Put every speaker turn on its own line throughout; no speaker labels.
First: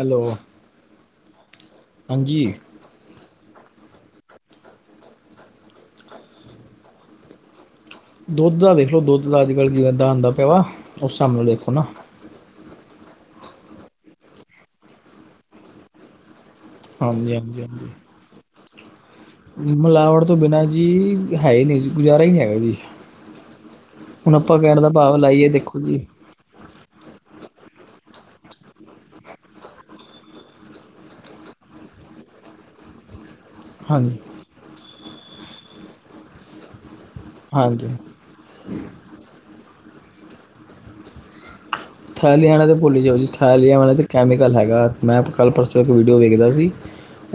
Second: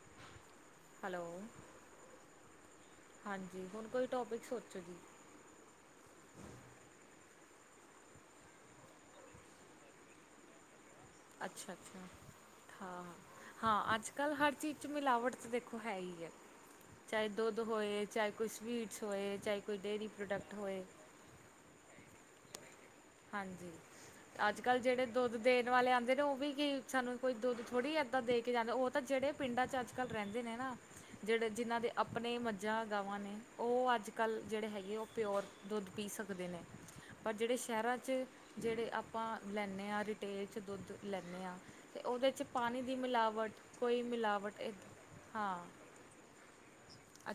Aloe
hello ਓ
ਹਾਂਜੀ ਈ
ਹਾਂਜੀ ਹੁਣ ਕੋਈ ਟੋਪਿਕ ਸੋਚੋ ਜੀ
ਦੁੱਧ ਦਾ ਵੇਖੋ ਲੋ ਦੁੱਧ ਦਾ ਅੱਜ ਕੱਲ੍ਹ ਕਿਵੇਂ ਦਾ ਇਦਾਂ ਆਦਾ ਪਿਆ ਵਾ ਹਿਸਾਬ ਨਾਲ ਦੇਖੋ
ਅੱਛਾ
ਨਾ
ਅੱਛਾ ਆ ਹਾਂ ਹਾਂ ਅੱਜ ਕੱਲ੍ਹ ਹਰ ਚੀਜ਼ ਚ ਮਿਲਾਵਟ ਤੇ ਦੇਖੋ ਓ ਹੈ ਈ ਐ ਚਾਹੇ
ਹਾਂਜੀ
ਦੁੱਧ
ਹਾਂਜੀ ਹਾਂਜੀ
ਹੋਏ ਚਾਹੇ ਏ ਕੋਈ ਸਵੀਟਸ ਹੋਏ ਚਾਹੇ ਕੋਈ ਡੇਅਰੀ
ਮਿਲਾਵਟ ਤੋਂ
ਪ੍ਰੋਡਕਟ
ਬਿਨਾਂ
ਹੋਏ
ਜੀ ਹੈ ਨੀ ਨਹੀਂ ਗੁਜ਼ਾਰਾ ਨੀ ਨਹੀ ਹੈਗਾ ਜੀ
ਹਾਂਜੀ
ਹੁਣ ਆਪਾਂ
ਅੱਜ ਕੱਲ੍ਹ
ਕਹਿਣ ਦਾ
ਜਿਹੜੇ
ਭਾਵ
ਦੁੱਧ
ਲਾਈਏ
ਦੇਣ
ਦੇਖੋ
ਵਾਲੇ
ਜੀ
ਆਦੇ ਨੇ ਉਹ ਵੀ ਕੀ ਸਾਨੂੰ ਕੋਈ ਦੁੱਧ ਥੋੜੀ ਇਦਾਂ ਦੇ ਕੇ ਜਾਂਦੇ ਐ ਉਹ ਤਾਂ ਜਿਹੜੇ ਪਿੰਡਾਂ ਚ ਅੱਜ ਕੱਲ ਰਹਿੰਦੇ ਨੇ ਨਾ ਜਿਹੜੇ ਜਿਨ੍ਹਾਂ ਦੇ ਆਪਣੇ ਮੱਝਾਂ ਗਾਵਾਂ ਨੇ ਉਹ ਅੱਜ
ਹਾਂਜੀ
ਕੱਲ੍ਹ ਜਿਹੜੇ ਹੈਗੇ ਏ ਉਹ ਪਿਓਰ ਦੁੱਧ ਪੀ ਸਕਦੇ ਨੇ ਪਰ ਜਿਹੜੇ
ਹਾਂਜੀ
ਸ਼ਹਿਰਾਂ ਚ ਤੇ ਜਿਹੜੇ ਆਪਾਂ ਲੈਨੇ ਆ ਰਿਟੇਲ ਚ ਦੁੱਧ ਲੈਨੇ ਆ
ਥੈਲੀਆਂ ਆਲਾ ਤਾਂ ਭੁੱਲ ਜਾਓ ਜੀ ਥੈਲ ਵਾਲਾ
ਕੋਈ
ਤਾਂ ਕੈਮੀਕਲ
ਮਿਲਾਵਟ ਇ
ਹੈਗਾ ਮੈਂ ਕੱਲ੍ਹ
ਹਾਂ
ਪਰਸੋਂ ਇੱਕ ਵੀਡੀਓ ਵੇਖਦਾ ਸੀ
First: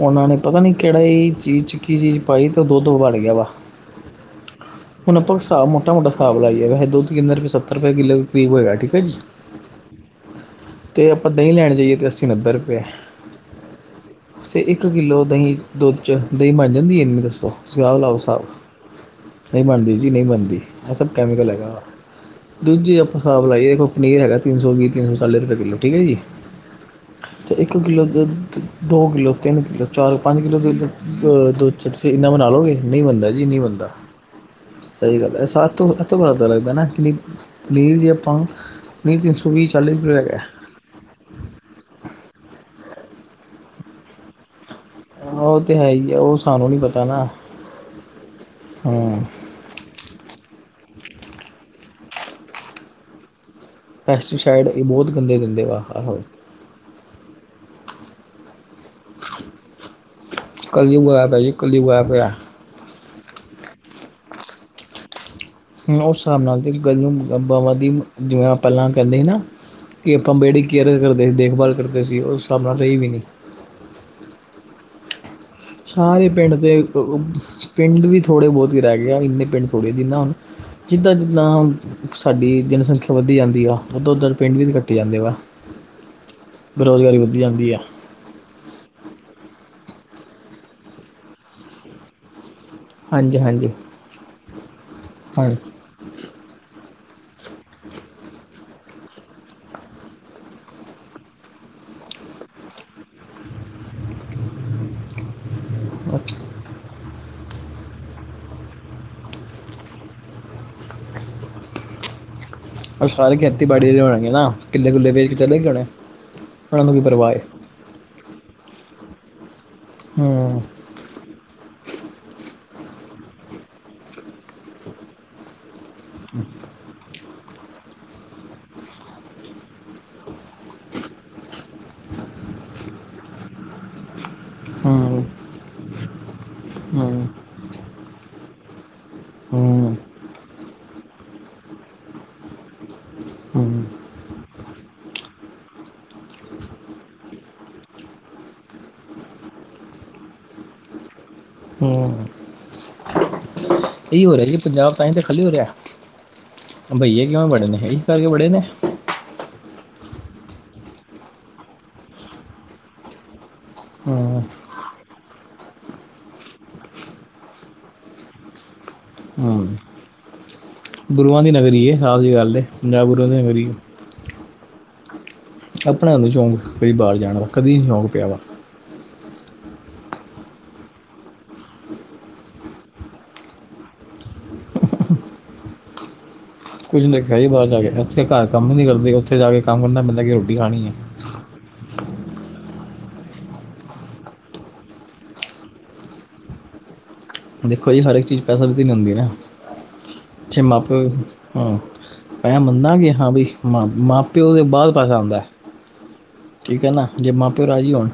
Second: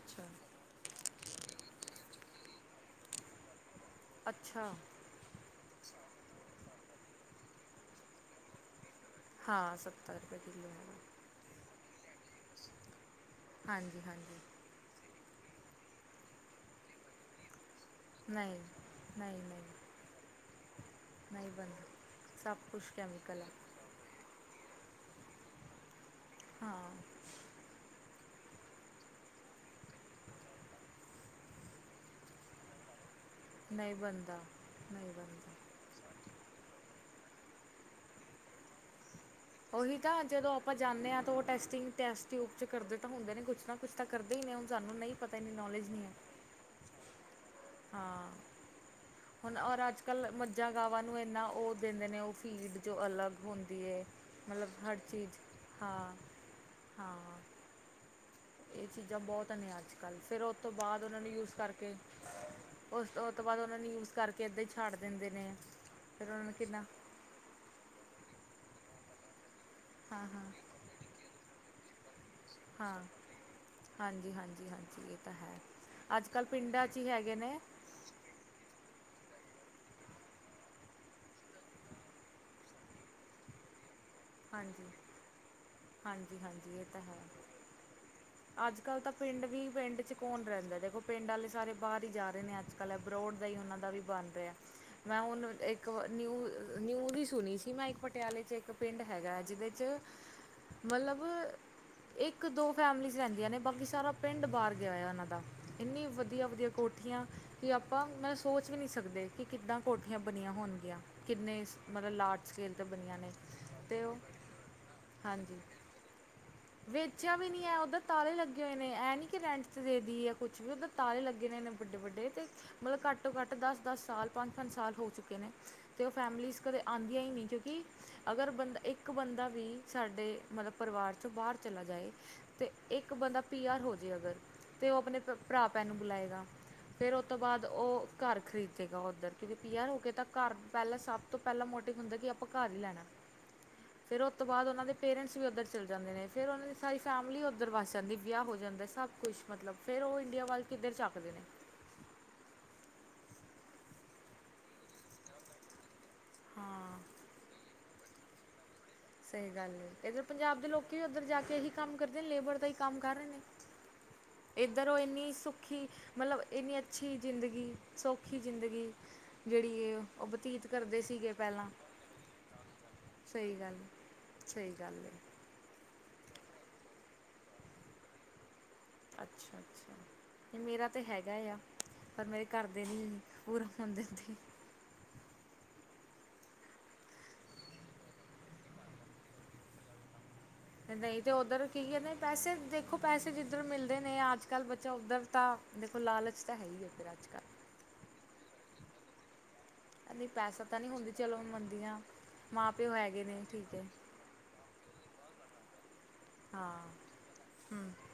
ਉਹਨਾਂ ਨੇ ਪਤਾ ਨੀ ਕੇੜਾਈ ਚੀਜ਼ ਚ ਕੀ ਚੀਜ਼ ਪਾਈ ਤੇ ਉਹ ਦੁੱਧ ਬੰਨ ਗਿਆ ਵਾ
ਅੱਛਾ ਆ
ਹੁਣ ਆਪਾਂ ਸਾਬ ਮੋਟਾ ਮੋਟਾ ਹਿਸਾਬ ਲਾਈਏਗਾ ਦੁੱਧ ਕਿੰਨੇ ਰੁਪਏ ਸੱਤਰ ਰੁਪਏ ਕਿੱਲੋ ਹੇਗਾ ਠੀਕ ਐ ਜੀ
ਹਾਂ ਸੱਤਰ ਰੁਪਏ ਕਿੱਲੋ ਐ
ਤੇ ਆਪਾਂ ਦਹੀਂ ਲੈਣ ਜਾਈਏ ਤਾਂ ਅੱਸੀ ਨੱਬੇ ਰੁਪਏ ਐ
ਹਾਂਜੀ ਹਾਂਨੀ ਈ
ਤੇ ਇੱਕ ਕਿੱਲੋ ਦਹੀਂ ਦੁੱਧ 'ਚ ਦਹੀਂ ਬਣ ਜਾਂਦੀ ਇੰਨੀ ਦੱਸੋ ਓ ਤੁਸੀ ਆਪ ਲਾਓ ਸਾਬ
ਨਹੀਂ
ਨਹੀਂ ਬਣਦੀ ਜੀ ਨਹੀਂ ਬਣਦੀ ਈ ਇਹ ਸਭ ਕੈਮੀਕਲ
ਨਹੀਂ
ਹੈਗਾ ਆ
ਬਣਦਾ ਸਭ ਕੁਛ
ਦੂਜੀ ਆਪਾਂ
ਕੈਮੀਕਲ
ਹਿਸਾਬ
ਆ
ਲਾਈਏ ਕੂ ਨੀਲ ਹੈਗਾ ਤਿੰਨ ਸੌ ਵੀਹ ਰੁਪਏ ਚਾਲੀ ਰੁਪਏ ਕਿੱਲੋ ਠੀਕ ਐ ਜੀ।
ਹਾਂ,
ਇੱਕ ਕਿੱਲੋ ਦੁੱਧ ਦੋ ਕਿੱਲੋ, ਤਿੰਨ ਕਿੱਲੋ ਚਾਰ ਪੰਜ ਕਿੱਲੋ ਦੁੱਧ ਅੱਛਾ ਤੁਸੀਂ ਇੰਨਾ ਬਣਾ ਲਓਗੇ ਨਹੀਂ ਬਣਦਾ ਜੀ, ਨਹੀਂ ਬਣਦਾ
ਨਹੀਂ
ਸਹੀ ਗੱਲ ਐ
ਬਣਦਾ
ਸਾਤੋ ਲੱਗਦਾ ਨਾ ਐਕਚੁਲੀ, ਨੀਲ ਵੀ ਆਪਾਂ
ਉਹੀ
ਰੁਪਏ
ਤਾਂ
ਹੈਗਾ
ਜਦੋਂ ਆਪਾਂ ਜਾਨੇ ਆ ਤਾਂ ਉਹ ਟੈਸਟਿੰਗ ਟੈਸਟ ਟਿਊਬ ਚ ਕਰਦੇ ਤਾਂ ਹੁੰਦੇ ਨੇ ਕੁਛ ਨਾ ਕੁਛ ਤਾਂ ਕਰਦੇ ਈ ਨੇ ਹੁਣ ਸਾਨੂੰ ਨੀ ਪਤਾ ਇੰਨੀ
ਉਹ ਤੇ ਹੈ
ਨੌਲੇਜ ਨੀ ਐ।
ਹੀ ਆ, ਉਹ ਸਾਨੂੰ ਨੀ ਪਤਾ ਨਾ,
ਹਾਂ,
ਹਾਂ,
ਹੁਣ ਔਰ ਅੱਜ ਕੱਲ੍ਹ ਮੱਝਾਂ ਗਾਵਾਂ ਨੂੰ ਇੰਨਾ ਉਹ ਦਿੰਦੇ ਨੇ ਉਹ ਫੀਡ ਜੋ ਅਲੱਗ ਹੁੰਦੀ ਐ,
ਪੈਸਟੀਸਾਈਡ
ਮਤਲਬ
ਇਹ
ਹਰ
ਬਹੁਤ
ਚੀਜ਼
ਗੰਦੇ ਦਿੰਦੇ ਵਾ
ਹਾਂ
ਆਹੋ
ਹਾਂ। ਇਹ ਚੀਜ਼ਾਂ ਬਹੁਤ ਨੇ ਅੱਜ ਕੱਲ੍ਹ ਫਿਰ ਓਤੋਂ ਬਾਅਦ
ਕਲਯੁਗ
ਉਹਨਾਂ ਨੂੰ
ਐਪ ਹੈ
ਯੂਜ
ਜੀ ਕਲਯੁਗ
ਕਰਕੇ।
ਐਪ ਹੈ
ਉਸ ਉਹ ਤੋਂ ਬਾਦ ਉਹਨਾਂ ਨੂੰ ਯੂਜ ਕਰਕੇ ਇੱਦਾਂ ਈ ਛੱਡ ਦਿੰਦੇ ਨੇ।
ਉਹ
ਫਿਰ
ਹਿਸਾਬ
ਉਹਨਾਂ ਨੂੰ
ਨਾਲ ਨਾਲ ਜੇ
ਕਿੰਨਾ
ਗੱਲ ਨੂੰ ਬਵਾਂ ਦੀ ਜਿਵੇਂ ਪਹਿਲਾਂ ਕਹਿੰਦੇ ਸੀ ਨਾ ਕਿ
ਹਾਂ
ਆਪਾਂ
ਹਾਂ
ਬੇੜੀ ਕੇਅਰ ਕਰਦੇ ਸੀ ਦੇਖਭਾਲ ਕਰਦੇ ਸੀ ਉਹ ਉਸ ਹਿਸਾਬ ਨਾਲ ਰਈ
ਹਾਂ
ਨੀ।
ਹਾਂਜੀ, ਹਾਂਜੀ, ਹਾਂਜੀ ਇਹ ਤਾਂ ਹੈ। ਅੱਜ
ਸਾਰੇ
ਕੱਲ੍ਹ
ਪਿੰਡ ਦੇ
ਪਿੰਡਾਂ 'ਚ ਹੀ ਹੈਗੇ ਨੇ
ਪਿੰਡ ਵੀ ਥੋੜ੍ਹੇ ਬਹੁਤ ਈ ਰਹਿ ਗਏ ਆ, ਇੰਨੇ ਪਿੰਡ ਥੋੜ੍ਹੇ ਆ ਜਿੰਨਾ ਹੁਣ, ਜਿੱਦਾਂ-ਜਿੱਦਾਂ ਸਾਡੀ ਜਨਸੰਖਿਆ ਵੱਧੀ ਜਾਂਦੀ ਆ ਉੱਧਰ-ਉੱਧਰ ਪਿੰਡ ਵੀ ਤਾਂ
ਹਾਂਜੀ
ਕੱਟੇ ਜਾਂਦੇ ਵਾ,
ਹਾਂਜੀ ਹਾਂਜੀ ਇਹ ਤਾਂ
ਬੇਰੁਜ਼ਗਾਰੀ
ਹੈ
ਵੱਧੀ ਜਾਂਦੀ ਆ।
ਅੱਜ ਕੱਲ੍ਹ ਤਾਂ ਪਿੰਡ ਵੀ ਪਿੰਡ ਚ ਕੌਣ ਰਹਿੰਦਾ, ਦੇਖੋ ਪਿੰਡ ਆਲੇ ਸਾਰੇ ਬਾਰ ਈ ਜਾ ਰਹੇ ਨੇ ਅੱਜ। ਬਰੋਡ
ਹਾਂਜੀ
ਦਾ ਈ
ਹਾਂਜੀ
ਉਹਨਾਂ ਦਾ ਵੀ ਬਣ ਰਿਆ ਮੈਂ ਹੁਣ ਇੱਕ
ਹਾਂਜੀ
ਇੱਕ ਨਿਊਜ਼, ਨਿਊਜ਼ ਈ ਸੁਣੀ ਸੀ ਮੈਂ ਇੱਕ ਪਟਿਆਲੇ 'ਚ ਇੱਕ ਪਿੰਡ ਹੈਗਾ ਜਿਹਦੇ 'ਚ ਮਤਲਬ ਇੱਕ ਦੋ ਫੈਮਲੀਜ਼ ਰਹਿੰਦੀਆਂ ਨੇ, ਬਾਕੀ ਸਾਰਾ ਪਿੰਡ ਬਾਹਰ ਗਿਆ ਉਹਨਾਂ ਦਾ, ਇੰਨੀ ਵਧੀਆ ਵਧੀਆ ਕੋ ਠੀਆਂ ਕਿ ਆਪਾਂ ਮਤਲਬ ਸੋਚ ਵੀ ਨੀ ਸਕਦੇ ਕਿ ਕਿੱਦਾਂ ਕੋਠੀਆਂ ਬਣੀਆਂ ਹੋਣਗੀਆਂ। ਕਿੰਨੇ ਮਤਲਬ ਲਾਰਜ ਸਕੇਲ 'ਤੇ
ਉਹ
ਬਣੀਆ ਨੇ।
ਸਾਰੇ ਖੇਤੀਬਾੜੀ ਦੇ
ਅਤੇ ਉਹ
ਹੋਣਗੇ ਨਾ, ਕਿਲੇ ਕੁਲੇ ਵੇਚ ਕੇ ਚਲੇ
ਹਾਂਜੀ
ਗਏ ਹੋਣੇ। ਉਹਨਾਂ ਨੂੰ ਕੀ ਪਰਵਾਹ
ਵੇਚਿਆ
ਹੈ
ਵੀ ਨੀ ਐ ਉਧਰ ਤਾਲੇ ਲੱਗੇ ਹੋਏ ਨੇ, ਇਹ ਨੀ ਕਿ ਰੈਂਟ ਤੇ ਦੇ ਦੀ ਐ ਕੁਛ
ਹੂੰ
ਵੀ ਉਧਰ, ਤਾਲੇ ਲੱਗੇ ਨੇ ਵੱਡੇ-ਵੱਡੇ ਤੇ। ਮਤਲਬ ਘੱਟ ਤੋਂ ਘੱਟ ਦਸ-ਦਸ ਸਾਲ ਪੰਜ-ਪੰਜ ਸਾਲ ਹੋ ਚੁੱਕੇ ਨੇ ਤੇ ਉਹ ਫੈਮਲੀਜ਼ ਕਦੇ, ਆਦੀਆਂ ਈ ਨੀ, ਕਿਉਂਕਿ ਅਗਰ ਬੰਦਾ ਇੱਕ ਬੰਦਾ ਵੀ ਸਾਡੇ ਮਤਲਬ ਪਰਿਵਾਰ 'ਚ ਚੋ ਬਾਹਰ ਚਲਾ ਜਾਏ, ਤੇ ਇੱਕ ਬੰਦਾ ਪੀ ਆਰ ਹੋ ਜਾਵੇ ਅਗਰ। ਤੇ ਉਹ ਆਪਣੇ
ਹੂੰ
ਭਰਾ ਭੈਣ ਨੂੰ ਬੁਲਾਏਗਾ, ਫਿਰ ਉਹ
ਹੂੰ
ਤੋਂ ਬਾਅਦ ਉਹ ਘਰ ਖ਼ਰੀਦੇਗਾ ਉੱਧਰ। ਕਿਉਂਕਿ ਪੀ ਆਰ
ਹੂੰ
ਹੋ ਕੇ ਤਾਂ ਘਰ ਪਹਿਲਾਂ ਸਭ ਤੋਂ ਪਹਿਲਾਂ ਮੋਟਿਵ ਹੁੰਦਾ ਕਿ ਆਪਾਂ ਘਰ ਈ ਲੈਣਾ।
ਹੂੰ
ਫਿਰ ਓਤੋਂ ਬਾਦ ਉਹਨਾਂ ਦੇ ਪੇਰੈਂਟ ਵੀ ਉੱਧਰ ਚੱਲ ਜਾਂਦੇ ਨੇ ਫਿਰ ਉਹਨਾਂ ਦੀ ਸਾਰੀ ਫੈਮਿਲੀ ਉੱਧਰ ਵੱਸ ਜਾਂਦੀ ਐ ਵਿਆਹ ਹੋ ਜਾਂਦਾ, ਸਭ ਕੁਛ ਮਤਲਬ ਫਿਰ ਉਹ ਇੰਡੀਆ ਵੱਲ ਕਿੱਧਰ ਚੱਕਦੇ ਨੇ।
ਹੂੰ, ਇਹੀ ਹੋ ਰਿਆ ਜੀ ਪੰਜਾਬ ਤਾਂ ਹੀ ਤੇ ਖੱਲੀ ਹੋ ਰਿਆ,
ਹਾਂ
ਬਈਏ ਕਿਉਂ ਵੜੇ ਨੇ ਇਹ, ਇਸ ਕਰ ਕੇ ਵੜੇ ਨੇ,
ਸਹੀ ਗੱਲ ਐ, ਇੱਧਰ ਪੰਜਾਬ ਦੇ ਲੋਕੀ ਵੀ ਉੱਧਰ ਜਾ ਕੇ ਇਹੀ ਕੰਮ ਕਰਦੇ ਨੇ, ਲੇਬਰ ਦਾ ਹੀ ਕੰਮ ਕਰ ਰਹੇ ਨੇ।
ਹਾਂ।
ਇੱਧਰ ਉਹ ਇੰਨੀ ਸੁੱਖੀ ਮਤਲਬ ਇੰਨੀ ਅੱਛੀ ਜ਼ਿੰਦਗੀ, ਸੌਖੀ ਜ਼ਿੰਦਗੀ
ਹੂੰ
ਜਿਹੜੀ ਇਹ ਉਹ ਬਤੀਤ ਕਰਦੇ ਸੀਗੇ
ਗੁਰੂਆਂ ਦੀ
ਪਹਿਲਾਂ,
ਨਗਰੀ ਹੈ ਸਾਫ ਜੀ ਗੱਲ ਹੈ ਪੰਜਾਬ ਗੁਰੂਆਂ ਦੀ
ਸਹੀ
ਨਗਰੀ
ਗੱਲ। ਸਹੀ ਗੱਲ ਐ।
ਆਪਨਾ ਨਹੀਂ ਸ਼ੌਂਕ ਭਈ ਬਾਹਰ ਜਾਣ ਦਾ, ਕਦੀ ਨੀ ਸ਼ੌਂਕ ਪਿਆ ਵਾ।
ਅੱਛਾ ਅੱਛਾ। ਨਹੀਂ ਮੇਰਾ ਤੇ ਹੈਗਾ ਆ, ਪਰ ਮੇਰੇ ਘਰ ਦੇ ਨਹੀਂ ਪੂਰਾ ਹੋਣ ਦਿੰਦੇ।
ਕੁੱਝ ਨੀ ਰਖਿਆ ਜੀ ਬਾਹਰ ਜਾ ਕੇ, ਇਥੇ ਘਰ ਕੰਮ ਨੀ ਕਰਦੇ, ਉੱਥੇ ਜਾ ਕੇ ਕੰਮ ਕਰਨਾ ਪੈਂਦਾ। ਖਾਣੀ ਹੈ
ਨਹੀਂ ਤਾਂ ਉੱਧਰ ਕੀ ਕਹਿੰਦੇ ਪੈਸੇ ਦੇਖੋ ਪੈਸੇ ਜਿੱਧਰ ਮਿਲਦੇ ਨੇ, ਅੱਜ ਕੱਲ੍ਹ ਬੱਚਾ ਉੱਧਰ ਤਾਂ ਦੇਖੋ ਲਾਲਚ ਤਾਂ ਹੈ ਹੀ ਐ ਫਿਰ ਅੱਜ ਕੱਲ।
ਦੇਖੋ ਜੀ ਹਰ ਇੱਕ ਚੀਜ਼ ਪੈਸਾ ਵੀ ਤੇ ਨੀ ਹੁੰਦੀ ਨਾ।
ਨਹੀਂ
ਜੇ
ਪੈਸਾ ਤਾਂ ਨੀ
ਮਾਪਿਓ
ਹੁੰਦੀ ਚਲੋ
ਹਾਂ
ਮੰਨਦੀ ਆ।
ਮੈਂ ਮੰਨਦਾ ਆ ਕਿ ਹਾਂ ਬਈ ਮਾਂ-ਪਿਓ ਦੇ ਬਾਅਦ ਪੈਸਾ ਆਂਦਾ।
ਹਾਂ
ਠੀਕ ਐ ਨਾ, ਜੇ ਮਾਂ-ਪਿਓ
ਹਮ
ਰਾਜ਼ੀ ਹੋਣ,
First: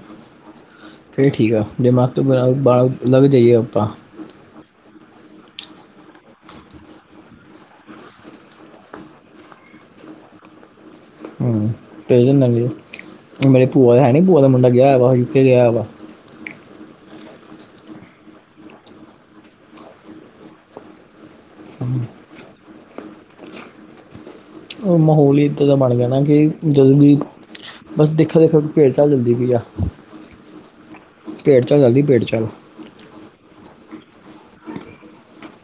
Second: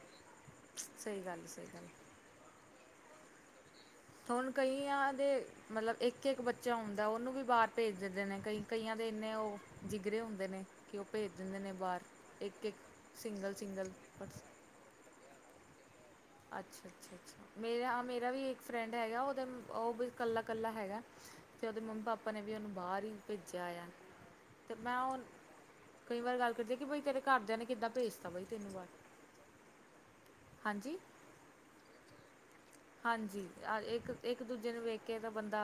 ਸਹੀ
ਫਿਰ
ਗੱਲ
ਠੀਕ ਆ
ਸਹੀ ਗੱਲ
ਜੇ ਮਾਂ ਤੇ ਬ ਬਾਅਦ ਓਦਾ ਵੀ ਜਾਈਏ ਆਪਾਂ।
ਹੁਣ ਕਈਆਂ ਦੇ ਮਤਲਬ ਇੱਕ-ਇੱਕ ਬੱਚਾ ਹੁੰਦਾ ਉਹਨੂੰ ਵੀ ਬਾਹਰ ਭੇਜ ਦਿੰਦੇ ਨੇ, ਕਈ ਕਈਆਂ ਦੇ ਇੰਨੇ ਉ ਜਿਗਰੇ ਹੁੰਦੇ ਨੇ। ਕਿ ਉਹ ਭੇਜ ਦਿੰਦੇ
ਹੂੰ
ਨੇ ਬਾਹਰ।
ਭੇਜ ਦਿੰਦੇ
ਇੱਕ
ਨੇ,
ਇੱਕ
ਹੁਣ
ਸਿੰਗਲ
ਮੇਰੇ
ਸਿੰਗਲ
ਭੂਆ ਹੈ ਨੀ ਭੂਆ
ਪਰਸ
ਦਾ ਮੁੰਡਾ ਗਿਆ ਵਾ, ਓਹ ਯੂ ਕੇ ਗਿਆ ਵਾ।
ਅੱਛਾ ਅੱਛਾ ਅੱਛਾ ਮੇਰਾ ਮੇਰਾ ਵੀ ਇੱਕ ਫਰੈਂਡ ਹੈਗਾ, ਉਹਦਾ ਉਹ ਵੀ ਕੱਲਾ-ਕੱਲਾ ਹੈਗਾ। ਤੇ ਉਹਦੇ ਮੰਮੀ-ਪਾਪਾ ਨੇ ਵੀ ਉਹਨੂੰ ਬਾਹਰ ਹੀ ਭੇਜਿਆ ਆ। ਅਤੇ ਮੈਂ
ਉਹ ਮਾਹੌਲ ਹੀ ਇੱਦਾਂ ਦਾ ਬਣ ਗਿਆ ਨਾ
ਕਈ
ਕਿ
ਵਾਰ ਗੱਲ ਕਰਦੀ
ਜਦੋਂ
ਬਈ
ਵੀ
ਤੇਰੇ ਘਰਦਿਆਂ ਨੇ ਕਿੱਦਾਂ
ਬਸ
ਭੇਜਤਾ ਬਈ
ਦੇਖੋ ਕਿ
ਤੈਨੂੰ ਬਾਹਰ
ਭੇਡ ਚਲਦੀ ਪਈ ਆ। [unintelligible]
ਹਾਂਜੀ?
ਭੇਡ ਚਾਲ ਚੱਲਦੀ ਭੇਡ ਚਾਲ।
ਹਾਂਜੀ, ਇੱਕ-ਇੱਕ ਦੂਜੇ ਨੂੰ ਵੇਖ ਕੇ ਤਾਂ ਬੰਦਾ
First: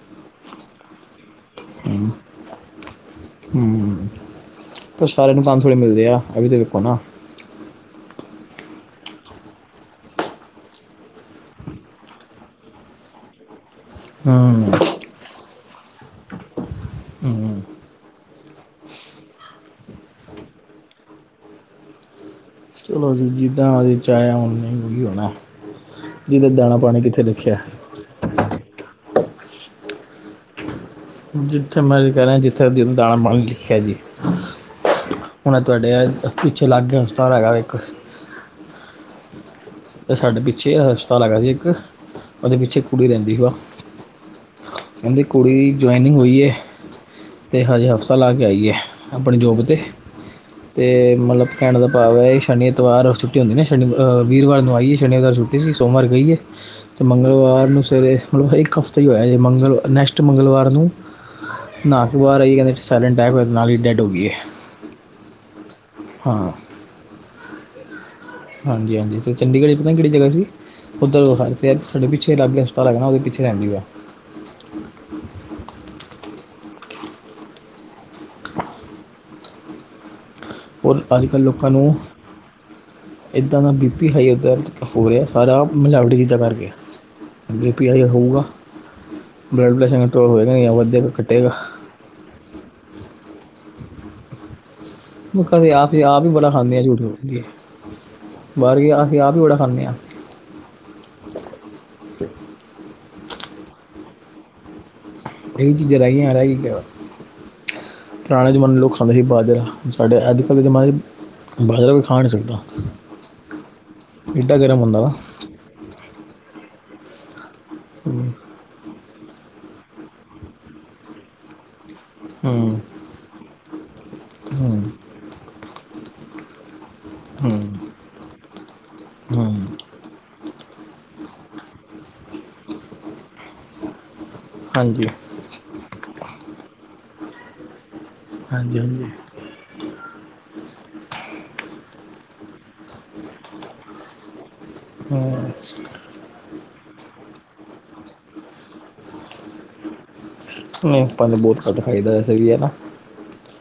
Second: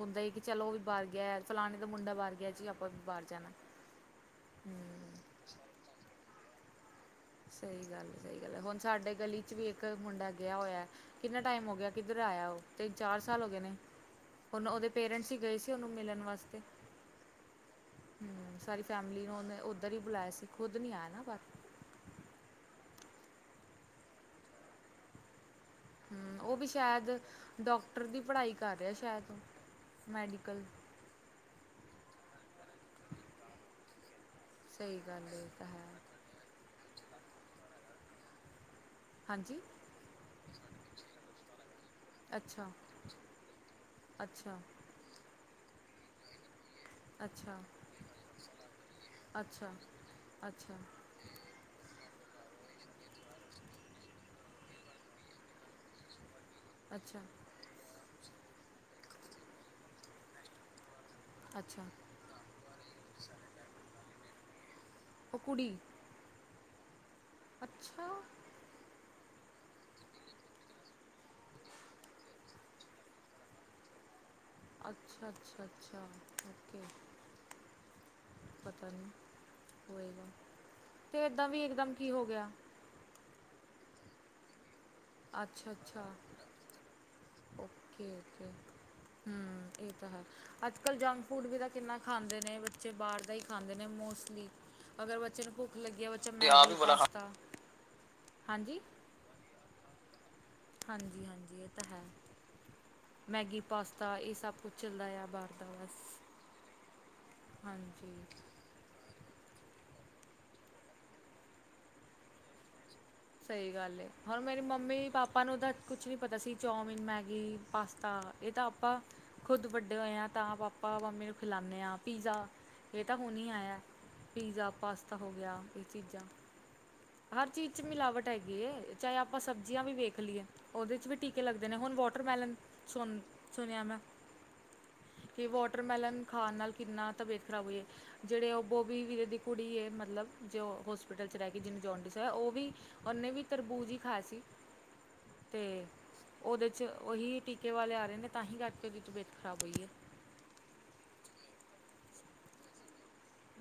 ਹੁੰਦਾ ਕਿ ਚਲੋ ਉਹ ਵੀ ਬਾਰ ਗਿਆ, ਫਲਾਣੇ ਦਾ ਮੁੰਡਾ ਬਾਰ ਗਿਆ ਜੀ ਆਪਾਂ ਬਾਹਰ ਜਾਣਾ। ਹਮ
ਫਿਰ ਸਾਰਿਆਂ ਨੂੰ ਚਾਸ ਥੋੜ੍ਹੇ ਮਿਲਦੇ ਆ, ਐ ਵੀ ਦੇਖੋ ਨਾ।
ਸਹੀ ਗੱਲ ਸਹੀ ਗੱਲ ਐ, ਹੁਣ ਸਾਡੇ ਗਲੀ ਚ ਵੀ ਇੱਕ ਮੁੰਡਾ ਗਿਆ ਹੋਇਆ। ਕਿੰਨਾ ਟਾਈਮ ਹੋ ਗਿਆ ਕਿੱਧਰ ਆਇਆ ਉਹ, ਤਿੰਨ ਚਾਰ ਸਾਲ ਹੋ ਗਏ ਨੇ,
ਹੂੰ
ਹੁਣ ਉਹਦੇ ਪੇਰੈਂਟਸ ਹੀ ਗਏ ਸੀ। ਉਹਨੂੰ ਮਿਲਣ ਵਾਸਤੇ।
ਹੂੰ।
ਹੂੰ, ਸਾਰੀ ਫੈਮਿਲੀ ਨੂੰ ਉਹਨੇ ਉੱਧਰ ਹੀ ਬੁਲਾਇਆ ਸੀ ਖ਼ੁਦ ਨੀ ਆਇਆ ਨਾ ਪਰ।
ਚਲੋ ਜੀ ਜਿੱਦਾਂ ਉਹਦੀ ਚਾਹਿਆ ਉਹਨੇ ਉਹੀ ਹੋਣਾ।
ਹੂੰ
ਜਿਹਦਾ
ਉਹ ਵੀ
ਦਾਣਾ ਪਾਣੀ
ਸ਼ਾਇਦ
ਕਿੱਥੇ ਲਿਖਿਆ।
ਡਾਕਟਰ ਦੀ ਪੜ੍ਹਾਈ ਕਰ ਰਿਹਾ ਸ਼ਾਇਦ ਉਹ ਮੈਡੀਕਲ।
ਜਿੱਥੇ ਮਰਜ਼ੀ ਕਹਿ ਲੈਣ, ਜਿੱਥੇ ਦਾਣਾ ਪਾਣੀ ਲਿਖਿਆ ਜੀ।
ਸਹੀ ਗੱਲ ਇਹ
ਹੁਣ ਐ
ਤਾਂ ਹੈ
ਤੁਹਾਡੇ ਐ ਪਿੱਛੇ ਲਾਗੇ ਹਸਪਤਾਲ ਹੈਗਾ ਇੱਕ।
ਹਾਂਜੀ?
ਆ ਸਾਡੇ ਪਿੱਛੇ ਹਸਪਤਾਲ ਹੈਗਾ ਜੀ ਇੱਕ, ਉਹਦੇ
ਅੱਛਾ।
ਪਿੱਛੇ ਕੁੜੀ ਰਹਿੰਦੀ ਵਾ।
ਅੱਛਾ।
ਕਹਿੰਦੀ ਕੁੜੀ ਜੁਆਇਨਿੰਗ ਹੋਈ ਐ।
ਅੱਛਾ,
ਤੇ ਹਜੇ ਹਫ਼ਤਾ ਲਾ ਕੇ ਆਈ ਐ ਆਪਣੀ ਜੋਬ
ਅੱਛਾ,
ਤੇ,
ਅੱਛਾ,
ਤੇ ਮਤਲਬ ਕਹਿਣ ਦਾ ਭਾਵ ਐ ਸ਼ਨੀ, ਐਤਵਾਰ ਛੁੱਟੀ ਹੁੰਦੀ ਨਾ, ਸ਼ਨੀ ਅ ਵੀਰਵਾਰ ਨੂੰ ਆਈਏ, ਸ਼ਨੀਵਾਰ ਛੁੱਟੀ ਸੀ, ਸੋਮਵਾਰ ਗਈ ਏ। ਤੇ
ਅੱਛਾ,
ਮੰਗਲਵਾਰ ਨੂੰ ਸਵੇਰੇ ਮਤਲਬ ਇੱਕ ਹਫ਼ਤਾ ਹੀ ਹੋਇਆ ਅਜੇ, ਮੰਗਲ ਨੈਕਸਟ ਮੰਗਲਵਾਰ ਨੂੰ
ਅੱਛਾ।
ਐਤਵਾਰ ਆਈ ਕਹਿੰਦੇ ਸਾਈਲੈਂਟ ਅਟੈਕ ਹੋਇਆ ਨਾਲ ਹੀ ਡੈਡ ਹੋ ਗਈ ਐ।
ਊ ਕੂੜੀ
ਹਾਂ।
ਅੱਛਾ!
ਹਾਂਜੀ-ਹਾਂਜੀ, ਤੇ ਚੰਡੀਗੜ੍ਹ ਚ ਪਤਾ ਨੀਂ ਕੇੜੀ ਜਗ੍ਹਾ ਸੀ? ਓਧਰ ਹਰਸੈਬ ਸਾਡੇ ਪਿੱਛੇ ਲਾਗੇ ਹਸਪਤਾਲ ਹੈਗਾ ਨਾਂ ਓਦੇ ਪਿਛੇ ਰੈਂਦੀ ਐ ਓ।
ਅੱਛਾ-ਅੱਛਾ-ਅੱਛਾ, ਓਕੇ। ਪਤਾ ਨੀਂ, ਹੋਏਗਾ,
ਔਰ
ਤੇ
ਅੱਜ ਕੱਲ੍ਹ
ਏਦਾਂ ਵੀ
ਲੋਕਾਂ ਨੂੰ
ਇਕਦਮ ਕੀ ਹੋ ਗਯਾ?
ਇੱਦਾਂ ਦਾ ਬੀਪੀ ਹਾਈ ਉਦ ਹੋ ਰੇਯਾ, ਸਾਰਾ ਮਿਲਾਵਟੀ ਚੀਜ਼ਾਂ ਕਰਕੇ। ਬੀਪੀ ਹਾਈ ਹੋਊਗਾ
ਓਕੇ-ਓਕੇ ਹੂੰ,
ਬਲੱਡ
ਏ
ਪ੍ਰੈਸ਼ਰ
ਤਾਂ ਹੈ
ਕੰਟਰੋਲ ਹੋਏਗਾ ਨਹੀਂ ਜਾਂ
ਅੱਜ-ਕੱਲ
ਵਧੇਗਾ
ਜੰਕ ਫੂਡ
ਘਟੇਗਾ
ਵੀ ਤਾਂ ਕਿੰਨਾ ਖਾਂਦੇ ਨੇ ਬੱਚੇ, ਬਾਰ ਦਾ ਈ ਖਾਂਦੇ ਨੇ ਮੋਸਟਲੀ। ਅਗਰ ਬੱਚੇ
ਮੈਂ
ਨੂੰ
ਕਦੇ
ਭੁੱਖ ਲੱਗੀ ਆ
ਆਪ-ਆਪ
ਬੱਚਾ
ਈਬੜਾ
ਮੈਗੀ
ਖਾਂਦੇ ਆ ਝੂਠ,
ਪਾਸਤਾ
ਬਾਰ
ਹਾਂਜੀ
ਐਸੀ ਆਪ ਵੀ ਬੜਾ ਖਾਂਨੇ ਆਂ।
ਹਾਂਜੀ-ਹਾਂਜੀ, ਏ ਤਾਂ ਹੈ। ਮੈਗੀ, ਪਾਸਤਾ ਏ ਸਭ ਕੁਛ ਚੱਲਦਾ ਆ। ਬਾਹਰ ਦਾ
ਏਈ
ਬਸ
ਚੀਜ਼ਾਂਰੈ ਗੀਆਂ, ਹੋਰ ਰੈ ਕੀ ਗਯਾ ਹੋਰ?
ਹਾਂਜੀ
ਜਮਾਨੇ ਲੋਕ ਖਾਂਦੇ ਸੀ ਬਾਜਰਾ, ਸਾਡੇ ਅੱਜ-ਕੱਲਦੇ ਜਮਾਨੇ ਚ ਬਾਜਰਾ ਕੋਈ ਖਾ ਨੀਂ ਸਕਦਾ।
ਸਈ ਗੱਲ ਐ, ਹੁਨ
ਐਡਾ
ਮੇਰੀ
ਗਰਮ ਹੁੰਦਾ ਵਾ
ਮੰਮੀ-ਪਾਪਾ ਨੂੰ ਤਾਂ ਕੁਛ ਨਈਂ ਪਤਾ ਸੀ ਚੌਮਿਨ, ਮੈਗੀ
ਹੂੰ
ਪਾਸਤਾ, ਏ ਤਾਂ ਆਪਾਂ ਖੁਦ ਵੱਡੇ ਹੋਏ ਆਂ ਤਾਂ ਪਾਪਾ-ਮਮੀ ਨੂੰ ਖਿਲਾਨੇ ਆਂ ਆਪ। ਪੀਜ਼ਾ,
ਹੂੰ
ਏ ਤਾਂ ਹੁਨ ਈਂ ਆਇਆ। ਪੀਜ਼ਾ,
ਹੂੰ
ਪਾਸਤਾ ਹੋ ਗਿਆ, ਏ ਚੀਜ਼ਾਂ। ਹਰ
ਹੂੰ
ਚੀਜ਼ ਚ ਮਿਲਾਵਟ ਹੈਗੀ ਏ, ਚਾਏ ਆਪਾਂ
ਹੂੰ
ਸਬਜ਼ੀਆਂ ਵੀ ਵੇਖ ਲਈਏ ਓਦੇ ਚ ਵੀ ਟੀਕੇ ਲੱਗਦੇ ਨੇ ਹੁਣ ਵ ਵੋਟਰਮੈਲਨ ਸੁ ਸੁਨੇਆ ਮੈਂ।
ਹਾਂਜੀ
ਕਿ ਵੋਟਰਮੈਲਨ ਖਾਨ ਨਾਲ ਕਿੰਨਾ ਤਬੀਅਤ ਖਰਾਬ ਹੋਈ ਐ, ਜੇੜੇ ਉਹ
ਹਾਂਜੀ ਹਾਂਜੀ
ਬੋਬੀ ਵੀਰੇ ਕੁੜੀ ਯੇ ਮਤਲਬ ਜੋ ਹੋਸਪਿਟਲ ਚ ਰੈ ਕੇ ਜੀਨੂੰ ਜੋਨਡਿਸ ਐ ਓ ਵੀ ਓਨੇ ਵੀ ਤਰਬੂਜ਼ ਈ ਖਾਇਆ ਸੀ,
ਹੂੰ
ਤੇ ਓਦੇ ਚ ਓਹੀ ਟੀਕੇ ਵਾਲੇ ਆ ਰੇ ਨੇ ਤਾਂ ਹੀ ਕਰਕੇ ਓਦੀ ਤਬੀਅਤ ਖਰਾਬ ਹੋਈ ਐ।
ਨਈਂ, ਆਪਾਂ ਨੂੰ ਬੋਤ ਘੱਟ ਖਾਈਦਾ ਵੈਸੇ ਵੀ ਐ, ਨਾ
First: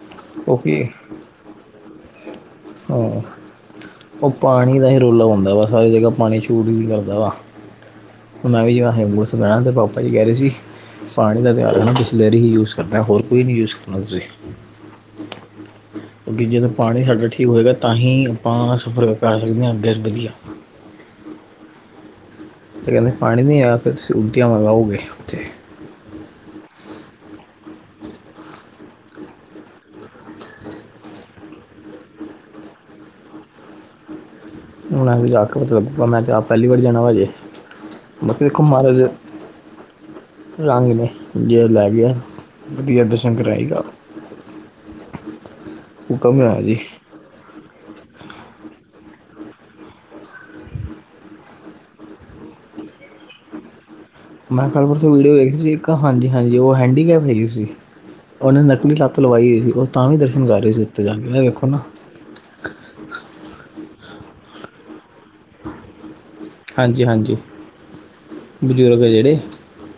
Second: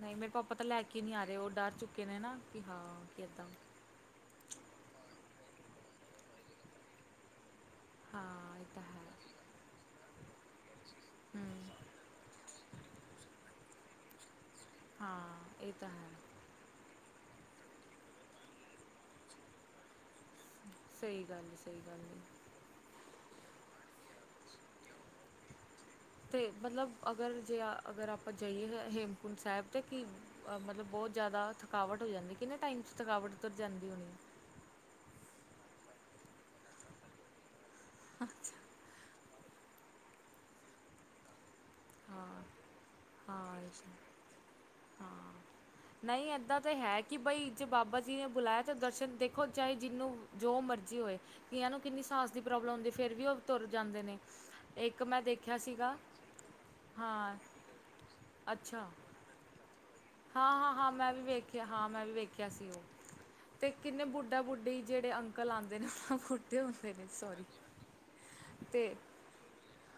ਨਈ ਮੇਰੇ ਪਾਪਾ ਤਾਂ ਲੈ
ਕਿਉਂਕਿ
ਕੇ ਨੀ ਆਰੇ, ਔ ਡਾਰ ਚੁੱਕੇ ਨੇ ਨਾ। ਕਿ
ਹਾਂ,
ਕਿ ਏਦਾਂ
ਔ ਪਾਨੀ ਦਾ ਈਂ ਰੌਲਾ ਹੁੰਦਾ ਵਾਂ, ਸਾਰੀ ਜਗ੍ਹਾ ਪਾਨੀ ਛੂਟ ਵੀ ਕਰਦਾ ਵਾ। ਹੁਨ
ਹਾਂ
ਮੈਂ
ਇਹ
ਵੀ
ਤਾਂ ਹੈ
ਹੇਮਕੁੰਟ ਸੁਣਾਆ ਤੇ ਪਾਪਾ ਜੀ ਕੈ ਰੇ ਸੀ ਪਾਨੀ ਦਾ
ਹਮ
ਧਿਆਨ ਰੱਖਣਾ, ਬਿਸਲੇਰੀ ਹੀ ਯੂਜ ਕਰਨਾ, ਹੋਰ ਕੋਈ ਨੀ ਯੂਜ ਕਰਨਾ ਤੁਸੀ।
ਹਾਂ, ਐ ਤਾਂ ਹੈ।
ਕਿਉਂਕਿ ਜਦੋਂ ਪਾਨੀ ਸਾਡਾ ਠੀਕ ਹੋਐਗਾ ਤਾਂ ਹੀ, ਆਪਾਂ ਸਫਰ ਕਰ ਸਕਦੇ ਹਾਂ ਅੱਗੇ ਵਧੀਆ।
ਸਈ ਗਾੱਲ ਐ, ਸਈ ਗੱਲ ਐ।
ਫਿਰ ਕੈਂਦੇ ਪਾਨੀ ਨੀ ਆਯਾ, ਫਿਰ ਤੁਸੀਂ ਉਲਟੀਆਂ ਵਗਾਓਗੇ ਓਥੇ।
ਤੇ ਮਤਲਬ ਅਗਰ ਜੇ ਅਗਰ ਆਪਾਂ ਜਾਈਐ ਹੇਮਕੁੰਟ ਸੈਬ ਤੇ ਕਿ ਮਤਲਬ ਬੋਤ ਜਾਦਾ ਥਕਾਵਟ ਹੋ ਜਾਂਦੀ, ਕਿੰਨੇ ਟਾਈਮ 'ਚ ਥਕਾਵਟ ਉਤਰ ਜਾਂਦੀ ਹੋਨੀ ਐ?
[unintelligible] ਮੈਂ ਤਾ ਆਪ ਪੈਲੀ ਵਾਰੀ ਜਾਣਾ ਵਾ ਅਜੇ, ਬਾਕੀ ਦੇਖੋ
ਅੱਛਾ।
ਮਾਰਜ ਰੰਗ ਨੇ ਜੇ ਲੈ ਗਿਆ,
ਹਾਂ
ਵਧੀਆ ਦਰਸ਼ਨ
ਹਾਂ ਇਹ
ਕਰਏਗਾ।
ਤਾਂ
[inaudible]
ਹਾਂ, ਨਈ ਏਦਾਂ ਤੇ ਹੈ ਕਿ ਬਈ ਜੇ ਬਾਬਾ ਜੀ ਨੇ ਬੁਲਾਯਾ ਤਾਂ ਦਰਸ਼ਨ ਦੇਖੋ ਚਾਏ ਜੀਨੂੰ, ਜੋ ਮਰਜ਼ੀ ਹੋਏ। ਕਿਆ ਨੂ ਕਿੰਨੀ ਸਾਸ ਦੀ ਪ੍ਰੋਬਲਮ ਹੁੰਦੀ, ਫੇਰ ਵੀ ਓ ਤੁਰ ਜਾਂਦੇ ਨੇ।
ਮੈਂ ਕਲ
ਇੱਕ
ਪਰਸੋ
ਮੈਂ
ਵੀਡੀਓ ਵੇਖੀ
ਦੇਖਿਆ
ਸੀ ਇੱਕ
ਸੀਗਾ
ਹਾਂਜੀ-ਹਾਂਜੀ ਓ ਹੈਂਡੀਕੈਪ
ਹਾਂ
ਹੈਗੀ ਸੀ। ਓਨੇ ਨਕਲੀ ਲਾ ਤ ਲਵਾਈ ਹੋਈ ਸੀ। ਤਾਂ ਵੀ ਦਰਸ਼ਨ ਕਰ ਰਹੀ
ਹਾਂ-ਹਾਂ,
ਸੀ
ਹਾਂ
ਉੱਤੇ
ਮੈਂ
ਜਾ
ਵੀ
ਕੇ ਇਹ
ਵੇਖੇਆ
ਵੇਖੋ ਨਾ
ਹਾਂ, ਮੈਂ ਵੀ ਵੇਖੇਆ। ਕੈਸੀ ਔ, ਤੇ ਕਿੰਨੇ ਬੁੱਢਾ- ਬੁੱਢੀ ਜਿਹੜੇ ਅੰਕਲ ਆਂਦੇ ਨੇ ਬੁੱਢੇ ਹੁੰਦੇ ਨੇ
ਹਾਂਜੀ- ਹਾਂਜੀ
ਸੋਰੀ ਤੇ
ਬਜ਼ੁਰਗ ਐ ਜਿਹੜੇ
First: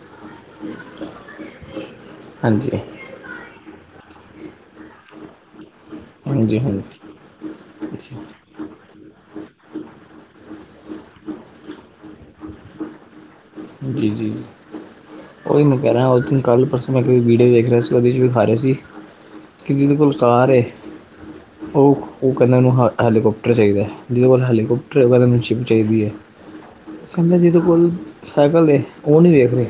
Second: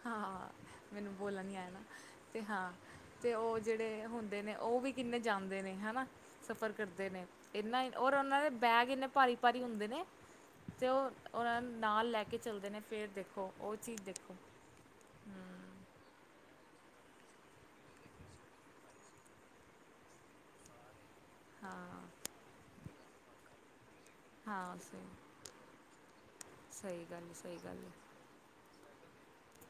ਹਾਂ, ਮੈਂਨੂੰ ਬੋਲਨਾ ਨੀ ਆਇਆ ਨਾ ਤੇ
ਹਾਂਜੀ
ਹਾਂ ਤੇ ਔ ਜਿਹੜੇ, ਹੁੰਦੇ ਨੇ ਔ ਵੀ ਕਿੰਨੇ ਜੰਮਦੇ ਨੇ ਹਨਾ।
ਹਾਂਜੀ
ਸਫ਼ਰ
ਹਾਂਜੀ
ਕਰਦੇ ਨੇ, ਏਨਾ ਈ ਔਰ ਉਹਨਾਂ ਦੇ ਬੈਗ ਏਨੇ ਭਾਰੀ ਭਾਰੀ ਹੁੰਦੇ ਨੇ, ਤੇ ਉਹ ਉਹਨਾਂ ਨੂੰ ਨਾਲ ਲੈ ਕੇ ਚਲਦੇ ਨੇ ਫੇਰ ਦੇਖ
ਜੀ-ਜੀ। ਓਈ ਮੈਂ ਕਹਿ ਰਿਹਾਂ ਉਹਦੇ ਚ ਕੱਲ ਪਰਸੋਂ ਮੈਂ ਇੱਕ ਵੀਡੀਓ ਵੇਖ ਰਿਹਾ ਸੀ, ਓਦੇ ਚ ਵਿਖਾ ਰਹੇ ਸੀ। ਸੀ ਜਿਦੇ ਕੋਲ ਕਾਰ ਏ ਔ
ਹਾਂ
-ਔ ਕੈਂਦੇ ਮੈਨੂੰ ਹੈਲੀਕਪਟਰ ਚਾਇਦਾ ਐ। ਜਿਦੇ ਕੋਲ
ਹਾਂ
ਹੈਲੀਕੋਪਟਰ ਐ,
ਸਹੀ
ਔ ਕੈਂਦੇ ਮੈਨੂ ਸ਼ਿਪ ਚਾਈਦੀ ਏ,
ਸਹੀ ਗੱਲ
ਕਮਲੇ
ਸਹੀ
ਜਿਹਦੇ
ਗੱਲ
ਕੋਲ
ਹੈ
ਸੈਕਲ ਤੇ ਔ ਨੀ ਵੇਖ ਰਏ।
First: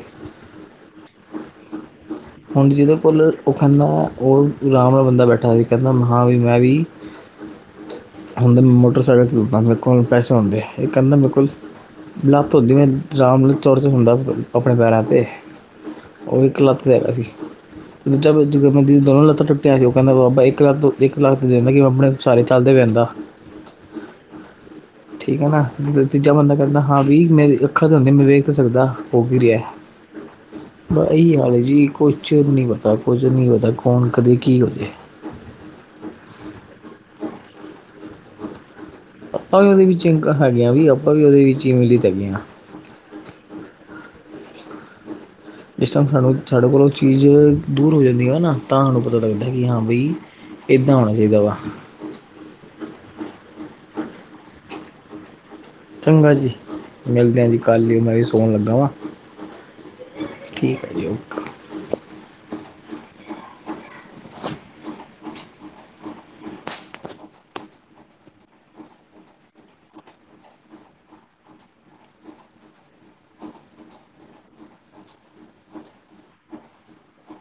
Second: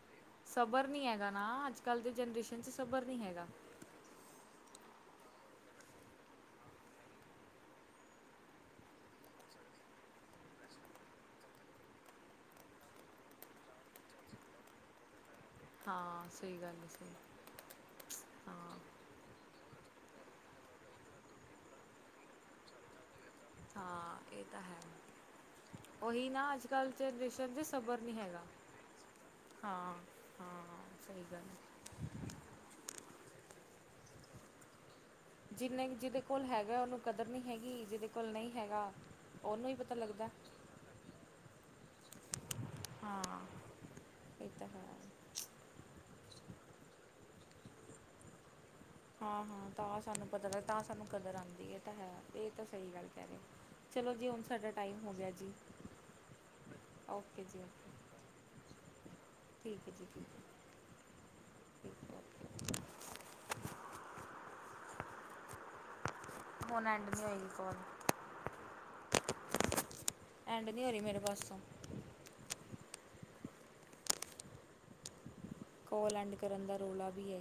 ਸਬਰ ਨੀ ਹੈਗਾ ਨਾ, ਅੱਜ਼ ਕੱਲ ਦੀ ਜਨਰੇਸ਼ਨ ਚ ਸਬਰ ਨੀ ਹੈਗਾ।
ਔ ਰਾਮ ਨਾਲ ਬੰਦਾ ਬੈਠਾ ਹੀ, ਕੈਂਦਾ ਹਾ ਬੀ ਮੈਂ ਵੀ ਹੁੰਦਾਂ ਮੋਟਰਸਾਈਕਲ ਹਾਂ ਮੇਰੇ ਕੋਲ ਵੀ ਪੈਸੇ ਹੁੰਦੇ, ਇੱਕ ਕੈਦਾ ਮੇਰੇ ਕੋਲ ਲੱਤ ਹੁੰਦੀ ਮੈ ਰਾਮ ਨਾਲ ਤੁਰ ਤੇ ਹੁੰਦਾ ਆਪਣੇ ਪੈਰਾਂ 'ਤੇ।
ਹਾਂ
ਔ
ਸਹੀ
ਇੱਕ
ਗੱਲ
ਲੱਤ
ਹੈ
ਤੇ
ਸਹੀ
ਹੈਗਾ ਸੀ। [unintelligible]
ਹਾਂ
ਦੋਨੋ ਲੱਤਾ ਟੁੱਟਿਆ ਸੀ ਉਹ ਕਹਿੰਦਾ ਬਾਬਾ ਇੱਕ ਲੱਤ ਤੋਂ ਇੱਕ ਲੱਤ ਤੇ ਦਿੰਦਾ ਕਿ ਮੈਂ ਆਪਣੇ ਸਹਾਰੇ ਚੱਲ ਤਾਂ ਪੈਂਦਾਂ। [inaudible]
ਹਾਂ, ਏ ਤਾਂ ਹੈ।
ਠੀਕ ਐ ਨਾ,
ਉਹੀ
ਤੀਜਾ
ਨਾ
ਬੰਦਾ
ਅੱਜ
ਕੈਂਦਾ
ਕੱਲ੍ਹ
ਹਾਂ ਬੀ
ਜਨਰੇਸ਼ਨ
ਮੇਰੀ
'ਚ
ਅੱਖਾ ਤੇ
ਸਬਰ
ਹੁੰਦੀਆਂ
ਨਹੀਂ
ਮੈਂ ਵੇਖ
ਹੈਗਾ
ਤੇ ਸਕਦਾਂ ਹੋ ਕੀ ਰਿਆ।
ਹਾਂ ਹਾਂ
ਬਸ
ਸਹੀ
ਇਹੀ
ਗੱਲ
ਹਾਲ ਐ
ਹੈ
ਜੀ ਕੁੱਛ ਨੀ ਪਤਾ, ਕੁਝ ਨੀ ਪਤਾ ਕੌਣ ਕਦੇ ਕੀ ਹੋਜੇ।
ਜਿੰਨੇ ਜਿਦੇ ਕੋਲ ਹੈਗਾ ਓਨੂੰ ਕਦਰ ਨੀ ਹੈਗੀ, ਜਿਦੇ ਕੋਲ ਨਈ ਹੈਗਾ
ਆਪਾਂ ਵੀ
ਉਹਨੂੰ ਹੀ
ਉਦੇ
ਪਤਾ
ਵਿੱਚ
ਲੱਗਦਾ
ਹੈਗੇ ਆ, ਵੀ ਆਪਾਂ ਵੀ ਉਦੇ ਵਿੱਚ ਈ ਮਿਲੀਤ ਹੈਗੇ ਆ।
ਹਾਂ, ਏ ਤਾਂ ਹੈ।
ਜਿਸ ਟੈਮ ਸਾਡ ਸਾਡੇ ਕੋਲੋਂ ਓ ਚੀਜ਼, ਦੂਰ ਹੋ ਜਾਂਦੀ ਐ ਨਾ ਤਾਂ ਸਾਨੂੰ ਪਤਾ
ਹਾਂ-
ਲੱਗਦਾ ਕਿ
ਹਾਂ ਤਾਂ
ਬਈ
ਸਾਨੂੰ ਪਤਾ ਲੱਗ, ਤਾਂ
ਇਦਾਂ
ਸਾਨੂੰ
ਹੋਣਾ
ਕਦਰ
ਚਾਹੀਦਾ ਵਾ
ਆਂਦੀ ਆ ਏ ਤਾਂ ਹੈ। ਏ ਤਾਂ ਸਈ ਗੱਲ ਕਹਿ ਰੇ, ਚਲੋ ਜੀ ਹੁਨ ਸਾਡਾ ਟਾਇਮ ਹੋ ਗਿਆਂ ਜੀ।
ਚੰਗਾ ਜੀ, ਮਿਲਦੇ
ਓਕੇ
ਆ ਜੀ ਕੱਲ
ਓਕੇ
ਈ ਮੈਂ ਵੀ ਸੋਣ ਲੱਗਾ ਵਾਂ।
ਠੀਕ ਹੈ ਜੀ ਹੈ
ਠੀਕ ਐ ਜੀ।
ਠੀਕ ਹੈ ਓਕੇ ਹੁਣ ਐਂਡ ਨੀ ਹੋਏਗੀ ਕੋਲ। ਐਂਡ ਨੀ ਹੋ ਰੀ ਮੇਰੇ ਪਾਸੋਂ। ਕੋਲ ਐਂਡ ਕਰਨ ਦਾ ਰੌਲਾ ਬੀ ਏ।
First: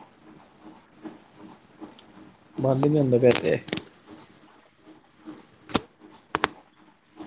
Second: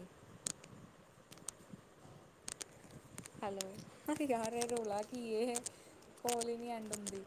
ਬੰਦ ਨੀ ਹੁੰਦਾ ਪੈਸੇ
ਹੈਲੋ, ਯਾਰ ਏ ਰੌਲਾ ਕੀ ਏ ਕੋੋਲ ਈ ਨੀ ਐਂਡ ਹੁੰਦੀ।